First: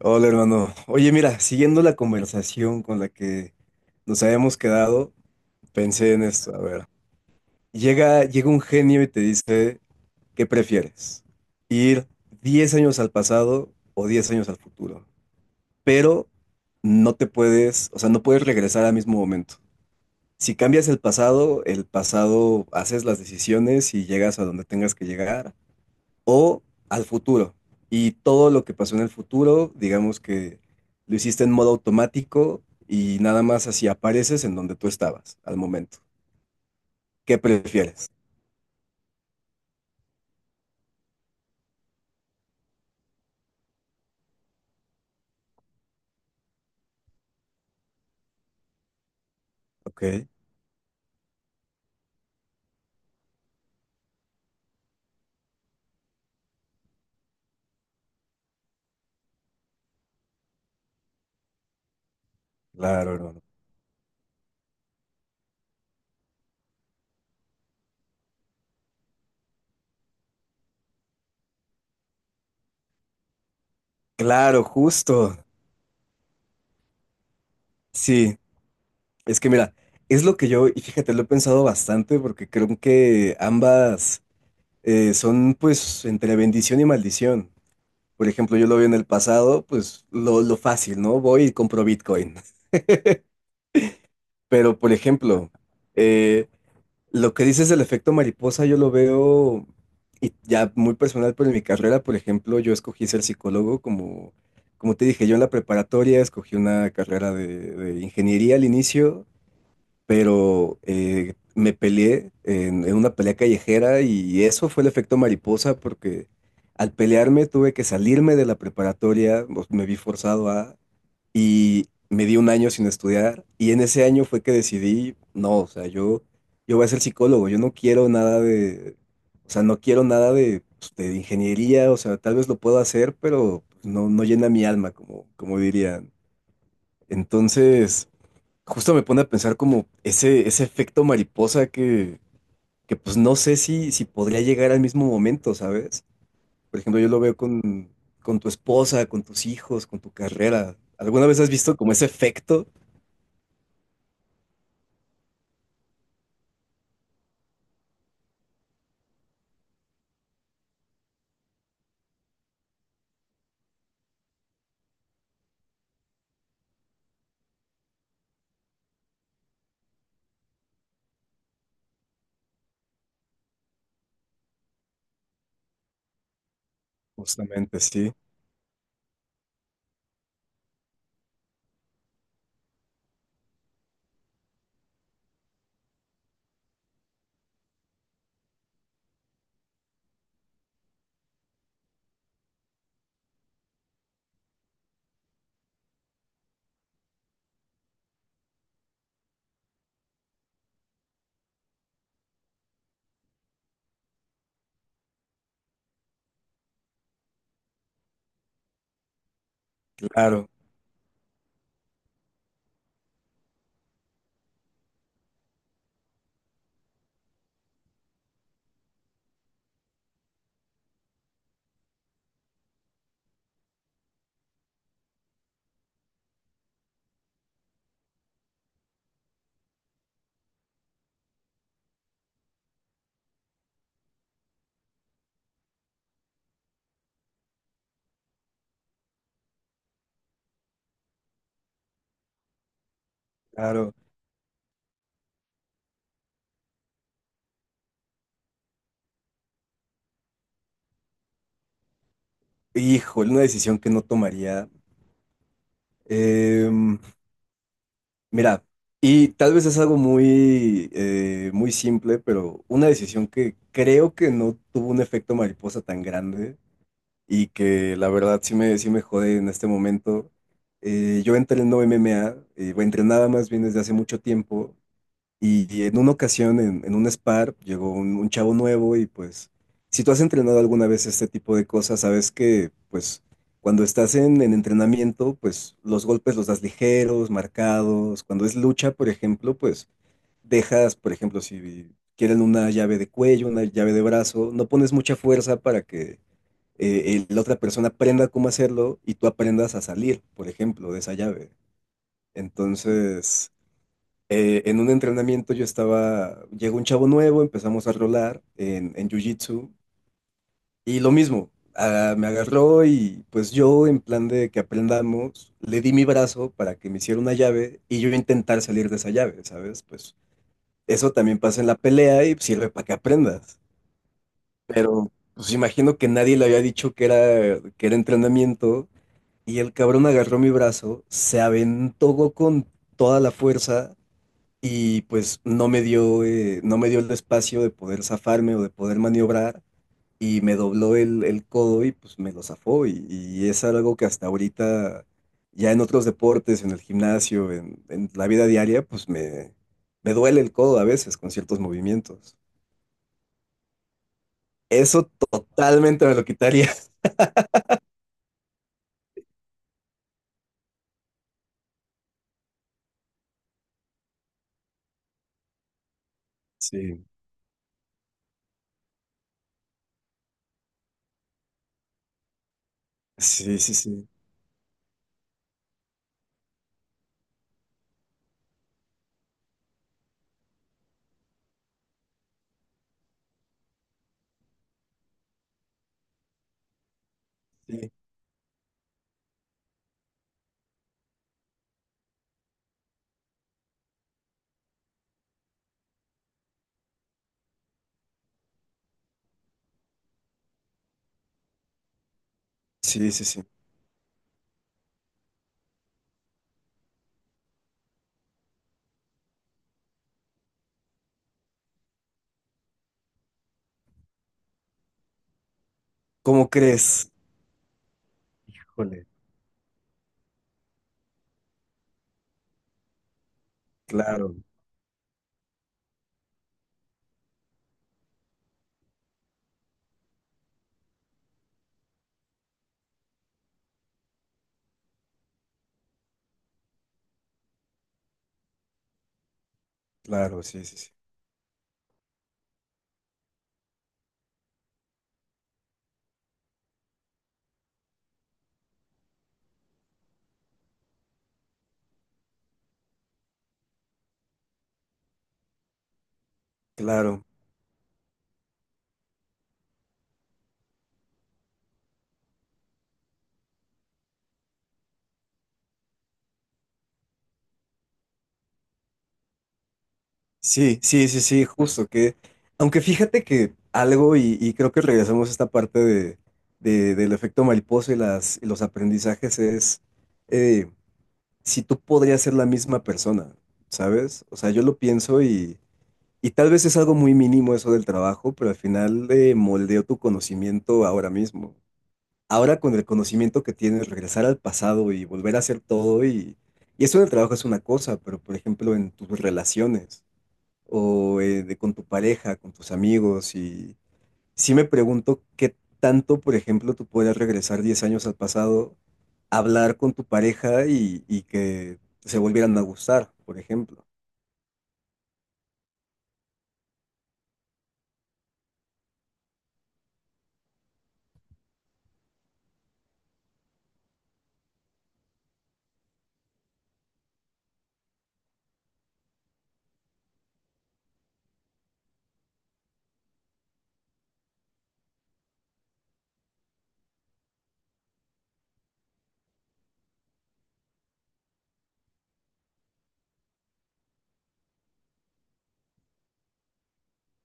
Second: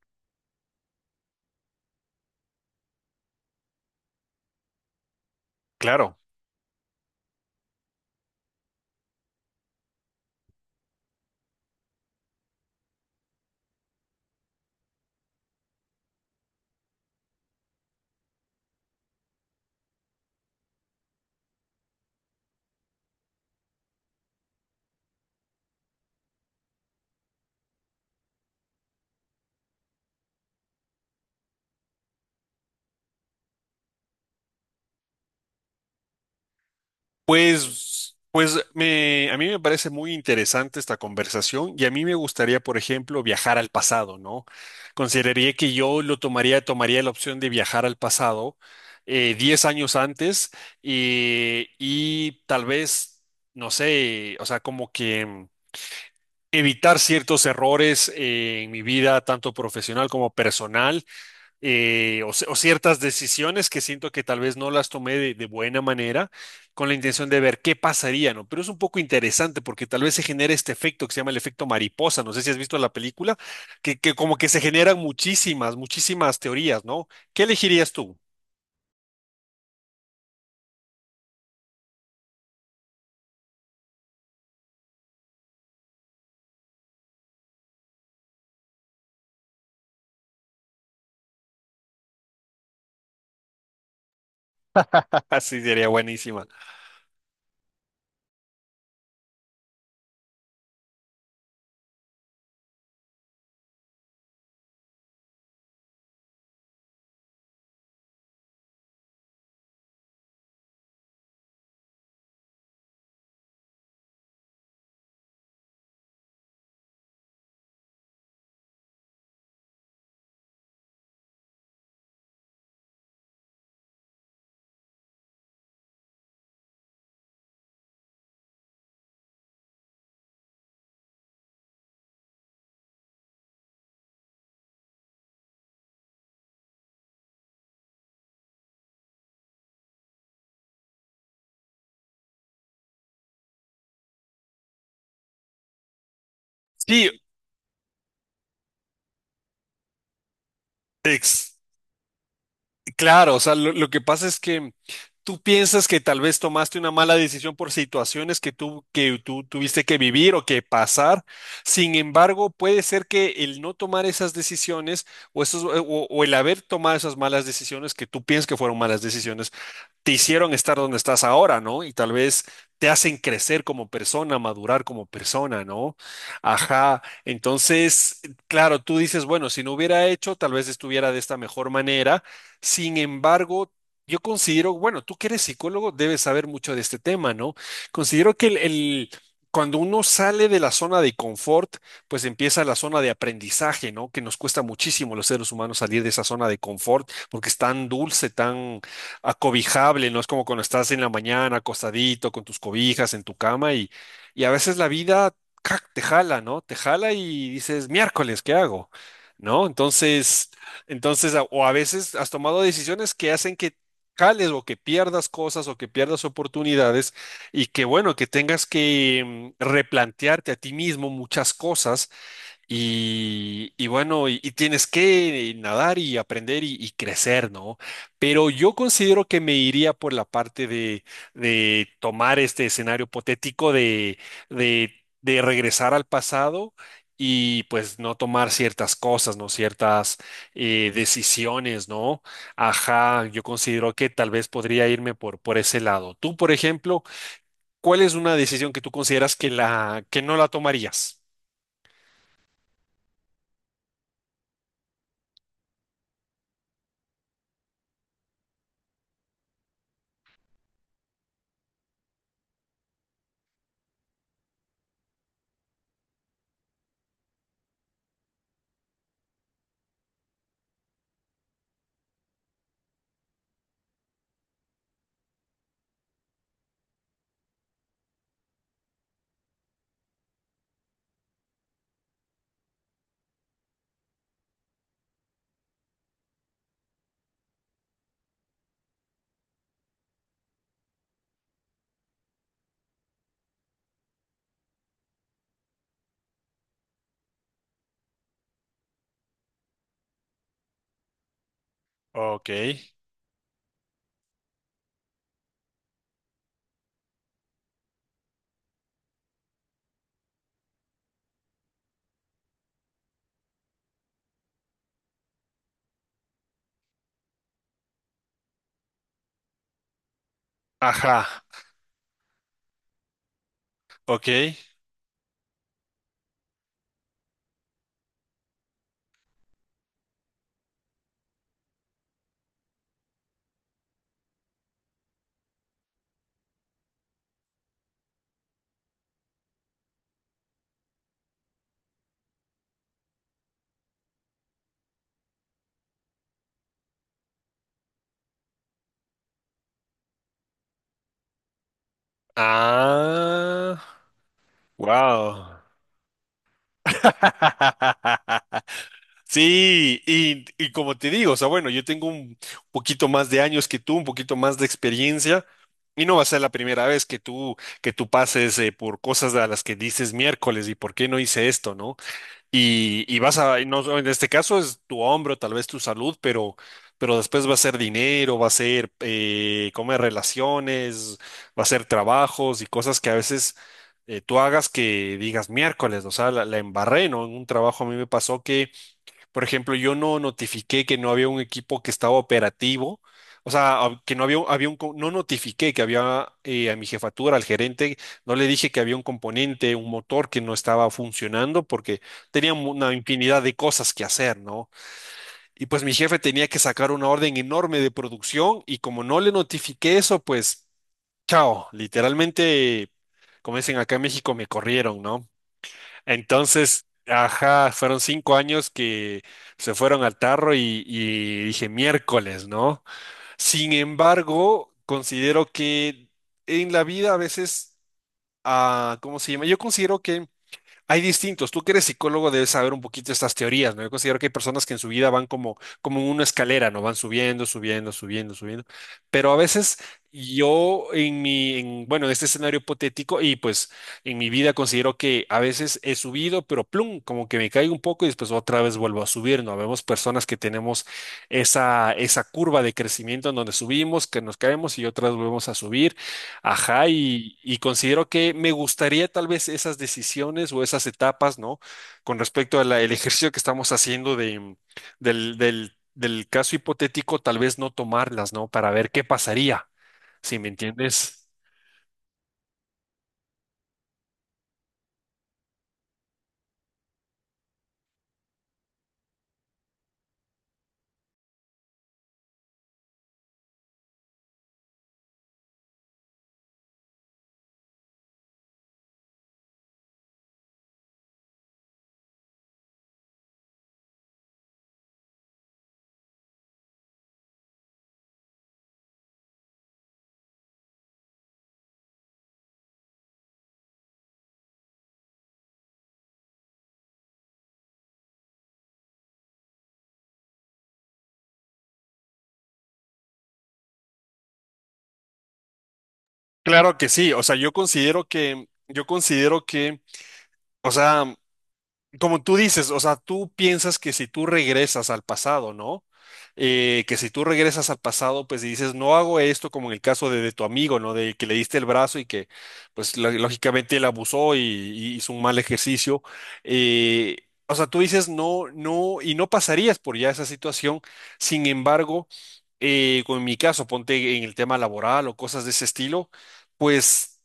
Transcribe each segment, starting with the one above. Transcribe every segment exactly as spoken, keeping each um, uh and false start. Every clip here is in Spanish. Hola, hermano. Oye, mira, siguiendo la conversación con la que nos habíamos quedado, pensé Claro, en esto. A ver, llega, llega un genio y te dice, ¿qué prefieres? ¿Ir diez años al pasado o diez años al futuro? Pero no te puedes, o sea, no puedes regresar al mismo momento. Si cambias el pasado, el pasado haces las decisiones y llegas a donde tengas que llegar o al futuro. Y todo lo que pasó en el futuro, digamos que lo hiciste en modo automático y nada más así apareces en donde tú estabas al momento. ¿Qué prefieres? pues, pues me, a mí me parece muy interesante esta conversación y a mí me gustaría, por ejemplo, viajar al pasado, ¿no? Consideraría que yo lo tomaría, tomaría la opción de viajar al pasado eh, diez años Ok, antes eh, y tal vez, no sé, o sea, como que mm, evitar ciertos errores eh, en mi vida, tanto profesional como personal, eh, o, o ciertas claro, hermano. decisiones que siento que tal vez no las tomé de, de buena manera con la intención de ver qué pasaría, ¿no? Pero es un poco interesante porque tal vez se genera este efecto que se llama el efecto mariposa, no sé si has visto la película, que, que como que se Claro, generan justo. muchísimas, muchísimas teorías, ¿no? ¿Qué elegirías tú? Sí, es que mira, es lo que yo, y fíjate, lo he pensado bastante porque creo que ambas eh, son pues entre bendición y maldición. Por ejemplo, yo lo vi en el pasado, pues lo, lo fácil, ¿no? Voy y compro Bitcoin. Pero, por ejemplo, Así sería buenísima. eh, Lo que dices del efecto mariposa, yo lo veo y ya muy personal, pero en mi carrera, por ejemplo, yo escogí ser psicólogo como, como te dije, yo en la preparatoria escogí una carrera de, de ingeniería al inicio, pero eh, me peleé en, en una pelea callejera y eso fue el efecto mariposa porque al pelearme tuve que salirme de la preparatoria, o- me vi forzado a y me di un año sin estudiar y en ese año fue que decidí, no, o sea, yo, yo voy a ser psicólogo, yo no quiero nada de, o sea, no quiero nada de, pues, de ingeniería, o sea, tal vez lo puedo hacer, pero pues, no, no llena mi alma, como, como dirían. Entonces, justo me pone a pensar como ese, ese efecto mariposa que, que pues no sé si, si podría llegar al mismo momento, ¿sabes? Por ejemplo, yo Sí, lo veo con, con tu esposa, con tus hijos, con tu carrera. ¿Alguna vez has ex- visto como ese efecto? Claro, o sea, lo, lo que pasa es que tú piensas que tal vez tomaste una mala decisión por situaciones que tú, que tú tuviste que vivir o que pasar. Sin embargo, puede ser que el no tomar esas decisiones o, esos, o, o el haber tomado esas malas decisiones que tú piensas que fueron malas decisiones te hicieron estar donde estás ahora, ¿no? Y tal vez te hacen crecer como persona, madurar como persona, ¿no? Ajá. Justamente, sí, Entonces, claro, tú dices, bueno, si no hubiera hecho, tal vez estuviera de esta mejor manera. Sin embargo, yo considero, bueno, tú que eres psicólogo, debes saber mucho de este tema, ¿no? Considero que el, el- cuando uno sale de la zona de confort, pues empieza la zona de aprendizaje, ¿no? Que nos cuesta muchísimo los seres humanos salir de esa zona de confort porque es tan dulce, tan acobijable, no es como cuando estás en la mañana acostadito con tus cobijas en tu cama y, y a veces la vida ¡cac! Te jala, ¿no? Te jala y dices, miércoles, ¿qué hago? ¿No? claro, Entonces, entonces, a- o a veces has tomado decisiones que hacen que jales o que pierdas cosas o que pierdas oportunidades y que bueno, que tengas que mm, replantearte a ti mismo muchas cosas y, y bueno, y, y tienes que nadar y aprender y, y crecer, ¿no? Pero yo considero que me iría por la parte de, de tomar este escenario hipotético de, de, de regresar al pasado y pues no tomar ciertas cosas, ¿no? Ciertas eh, decisiones, ¿no? Ajá, yo considero claro. que tal vez podría irme por, por ese lado. Tú, por ejemplo, ¿cuál es una decisión que tú consideras que la, que no la tomarías? Híjole, una decisión que no tomaría. Em, Mira, y tal vez es algo muy, eh, muy simple, pero una decisión que creo que no tuvo un efecto mariposa tan grande y que la verdad sí me, sí me jode en este momento. Eh, yo entreno M M A, eh, bueno, entrenaba más bien desde hace mucho tiempo. Y, y en una ocasión, en, en un spar, llegó un, un chavo nuevo y pues, si tú has entrenado alguna vez este tipo de cosas, sabes que pues cuando estás en, en entrenamiento, pues los golpes los das ligeros, marcados. Cuando es lucha, por ejemplo, pues dejas, por ejemplo, si quieren una llave de cuello, una llave de brazo, no pones mucha fuerza para que eh, el- la otra persona aprenda cómo hacerlo y tú aprendas a salir, por ejemplo, de esa llave. Ok. Entonces eh, en un entrenamiento yo estaba, llegó un chavo nuevo, empezamos a rolar en, en Jiu-Jitsu y lo mismo, ah, me agarró y pues yo en plan de que aprendamos, le di mi brazo para que me hiciera una llave y yo intentar salir de esa llave, ¿sabes? Pues eso Ajá. también pasa en la pelea y sirve para que aprendas. Ok. Pero pues imagino que nadie le había dicho que era, que era entrenamiento y el cabrón agarró mi brazo, se aventó con toda la fuerza y pues no me dio, eh, no me dio el espacio de poder zafarme o de poder maniobrar y me dobló el, el codo y pues me lo zafó y, y es algo que hasta ahorita ya en otros deportes, en el gimnasio, en, en la vida diaria, pues me, me duele el codo a veces con ciertos movimientos. Ah, Eso wow. totalmente me lo quitaría. Sí, y, y como te digo, o sea, bueno, yo tengo un poquito más de años que tú, un poquito más de experiencia, y no va a ser la primera Sí, vez que tú, que tú pases eh, por cosas a las que dices miércoles, ¿y por qué no hice esto, no? Y, y vas sí, a, y sí, no, en sí, este caso es tu hombro, tal vez tu salud, pero, pero después va a ser dinero, va a ser eh, comer relaciones, va a ser trabajos y cosas que a veces eh, tú hagas que digas miércoles, o sea, la, la embarré, ¿no? En un trabajo a sí, mí me pasó que por ejemplo, yo no notifiqué que no había un equipo que estaba operativo, o sea, a- que no había, había un, co- no notifiqué que había eh, a mi jefatura, al gerente, no le dije que había un componente, un motor que no estaba funcionando porque tenía mu- una sí, sí, infinidad sí. de cosas que hacer, ¿no? Y pues mi jefe tenía que sacar una orden enorme de producción y como no le notifiqué eso, pues, chao, literalmente, como dicen acá en México, me corrieron, ¿no? ¿Cómo Entonces, crees? ajá, fueron cinco años Híjole, que se fueron al tarro y, y dije miércoles, ¿no? Sin claro, embargo, considero que en la vida a veces, ah, ¿cómo se llama? Yo considero que hay distintos. Tú que eres psicólogo debes saber un poquito estas teorías, ¿no? Yo considero que hay personas que en su vida van como, como en una escalera, ¿no? Van subiendo, subiendo, subiendo, subiendo. Pero a veces claro, sí, sí, yo sí, en mi, en, bueno, en este escenario hipotético y pues en mi vida considero que a veces he subido, pero plum, como que me caigo un poco y después otra vez vuelvo a subir, ¿no? Vemos personas que tenemos esa, esa curva de crecimiento en donde subimos, que nos caemos y otras volvemos a subir. Ajá, claro. y, y considero que me gustaría tal vez esas decisiones o esas etapas, ¿no? Con respecto al ejercicio que estamos haciendo de, del, del, del caso hipotético, tal vez no tomarlas, ¿no? Para ver qué pasaría, si me Sí, sí, sí, entiendes. sí, justo que, aunque fíjate que algo, y, y creo que regresamos a esta parte de, de- del efecto mariposa y las, y los aprendizajes, es eh, si tú podrías ser la misma persona, ¿sabes? O sea, yo lo pienso y, y tal vez es algo muy mínimo eso del trabajo, pero al final eh, moldeó tu conocimiento ahora mismo. Ahora con el conocimiento que tienes, regresar al pasado y volver a hacer todo y, y eso del trabajo es una cosa, pero por ejemplo en tus relaciones o eh, de con tu pareja, con tus amigos. Y sí me pregunto qué tanto, por ejemplo, tú puedes regresar diez años al pasado, hablar con tu pareja y, y que se volvieran a gustar, por ejemplo. Claro que sí, o sea, yo considero que, yo considero que, o sea, como tú dices, o sea, tú piensas que si tú regresas al pasado, ¿no? Eh, que si tú regresas al pasado, pues y dices, no hago esto como en el caso de, de tu amigo, ¿no? De que le diste el brazo y que, pues lo- lógicamente él abusó y, y hizo un mal ejercicio. Eh, o sea, tú dices, no, no, y no pasarías por ya esa situación. Sin embargo, eh, con mi caso, ponte en el tema laboral o cosas de ese estilo, pues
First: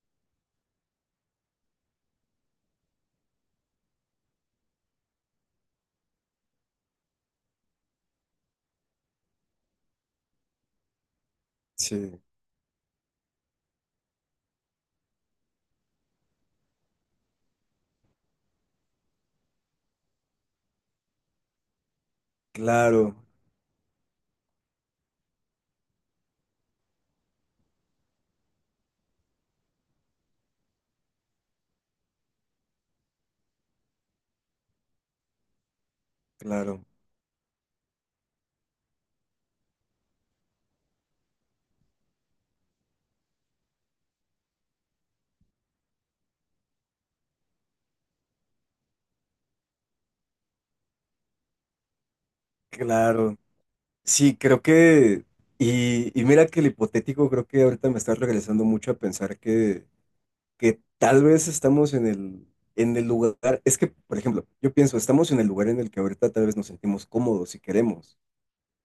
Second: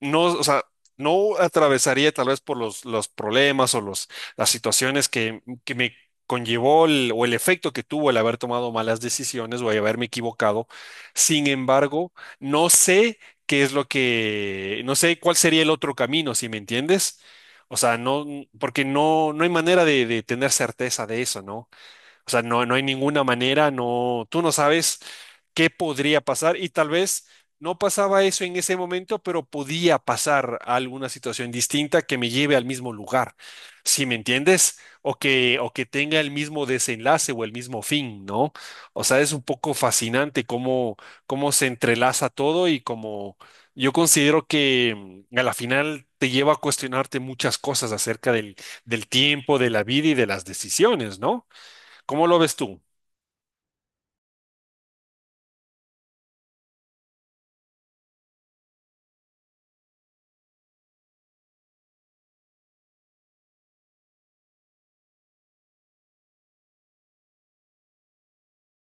no, o sea, no atravesaría tal vez por los, los problemas o los las situaciones que, que me conllevó el- o el efecto que tuvo el haber tomado malas decisiones o el haberme equivocado. Sin embargo, Sí, no sé qué es lo que, no sé cuál sería el otro camino, si me entiendes. O sea, no, porque no, no hay manera de, de tener certeza de eso, ¿no? O sea, no, no hay claro, ninguna manera, no, tú no sabes qué podría pasar y tal vez no pasaba eso en ese momento, pero podía pasar a alguna situación distinta que me lleve al mismo lugar, si me entiendes, o que, o que tenga el mismo claro, desenlace o el mismo fin, ¿no? O sea, es un poco fascinante cómo, cómo se entrelaza todo y cómo yo considero que mm, a la final te lleva a cuestionarte muchas cosas acerca del, del tiempo, de la vida y de las decisiones, ¿no? ¿Cómo lo ves tú? claro. Sí, creo que, y, y mira que el hipotético, creo que ahorita me está regresando mucho a pensar que que tal vez estamos en el, en el lugar, es que, por ejemplo, yo pienso, estamos en el lugar en el que ahorita tal vez nos sentimos cómodos y queremos.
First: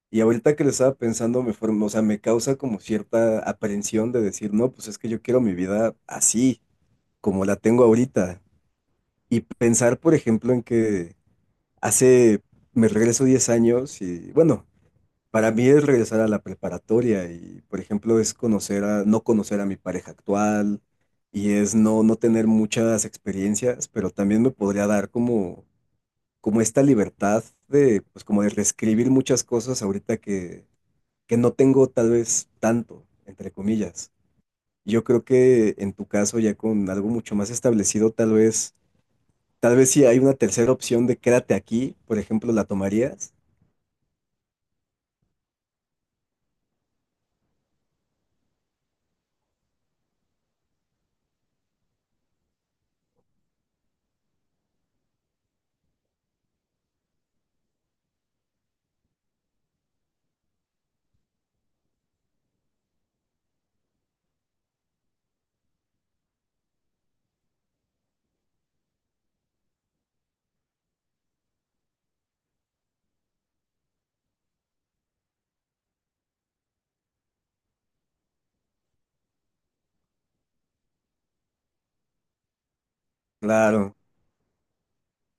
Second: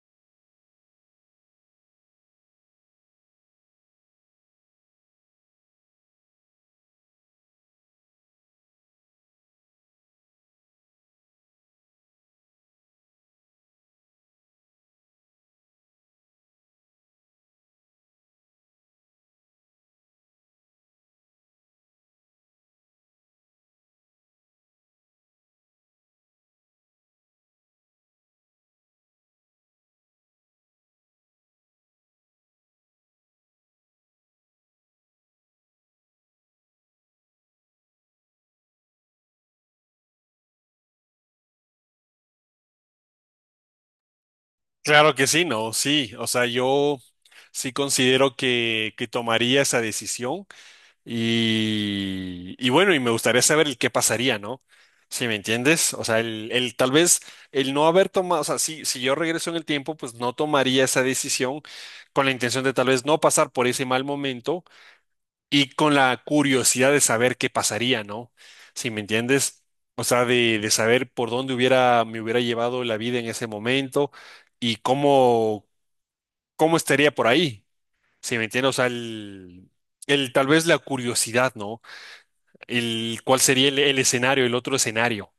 Y ahorita que lo estaba pensando, me form- o sea, me causa como cierta aprehensión de decir, no, pues es que yo quiero mi vida así, como la tengo ahorita. Y pensar, por ejemplo, en que hace, me regreso diez años y, bueno, para mí es regresar a la preparatoria y, por ejemplo, es conocer a, no conocer a mi pareja actual y es no, no tener muchas experiencias, pero también me podría dar como, como esta libertad de, pues como de reescribir muchas cosas ahorita que, que no tengo tal vez tanto, entre comillas. Yo creo que en tu caso, ya con algo mucho más establecido, tal vez, tal vez si hay una tercera opción de quédate aquí, por ejemplo, ¿la tomarías? Claro que sí, no, sí. O sea, yo sí considero que, que tomaría esa decisión y, y bueno, y me gustaría saber el qué pasaría, ¿no? Si me entiendes. O sea, el, el tal vez el no haber tomado, o sea, si, si yo regreso en el tiempo, pues no tomaría esa decisión con la intención de tal vez no pasar por ese mal momento y con la curiosidad de saber qué pasaría, ¿no? Si me entiendes, o sea, de, de saber por dónde hubiera, me hubiera llevado la vida en ese momento y cómo, cómo estaría por ahí, si me entiendes, o sea, el, el- tal vez la curiosidad, ¿no? El cuál sería el, Claro. el escenario, el otro escenario.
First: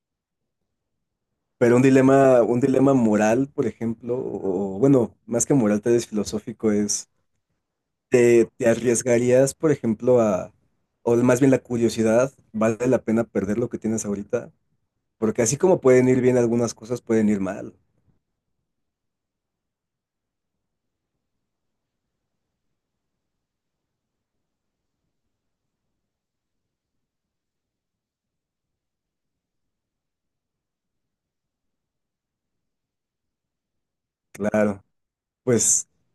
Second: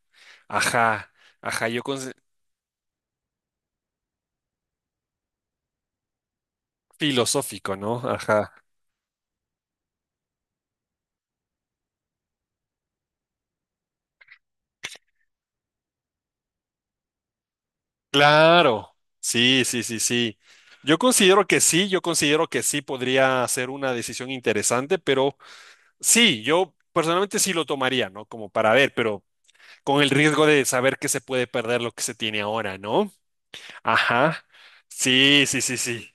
Ajá, ajá, Pero un yo con, dilema, un dilema moral, por ejemplo, o bueno, más que moral, tal vez filosófico, es, filosófico, ¿no? ¿te, Ajá. te arriesgarías, por ejemplo, a, o más bien la curiosidad, ¿vale la pena perder lo que tienes ahorita? Porque así como pueden ir bien algunas cosas, pueden ir mal. Claro, sí, sí, sí, sí. Yo considero que sí, yo considero que sí podría ser una decisión interesante, pero sí, yo personalmente sí lo tomaría, ¿no? Como para ver, pero con el riesgo de saber que se puede perder lo que se tiene ahora, ¿no? Ajá. Claro. Sí, sí, sí, Pues, sí.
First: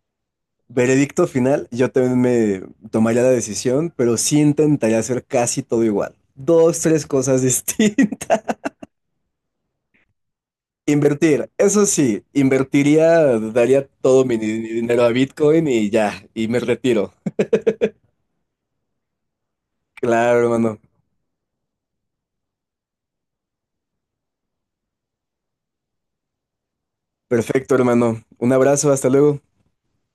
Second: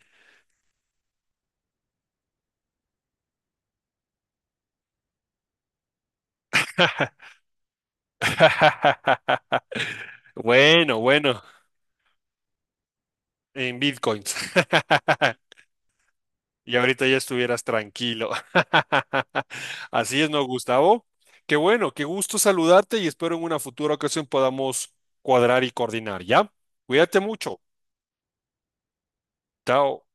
veredicto final, yo también me tomaría la decisión, pero sí intentaría hacer casi todo igual. Dos, tres cosas distintas. Bueno, bueno, Invertir, eso sí, invertiría, en daría todo bitcoins. mi di- dinero a Bitcoin y ya, y me Y ahorita retiro. ya estuvieras tranquilo. Así es, Claro, ¿no, hermano. Gustavo? Qué bueno, qué gusto saludarte y espero en una futura ocasión podamos cuadrar y coordinar, ¿ya? Cuídate mucho. Perfecto, hermano. Un abrazo, hasta luego. Chao.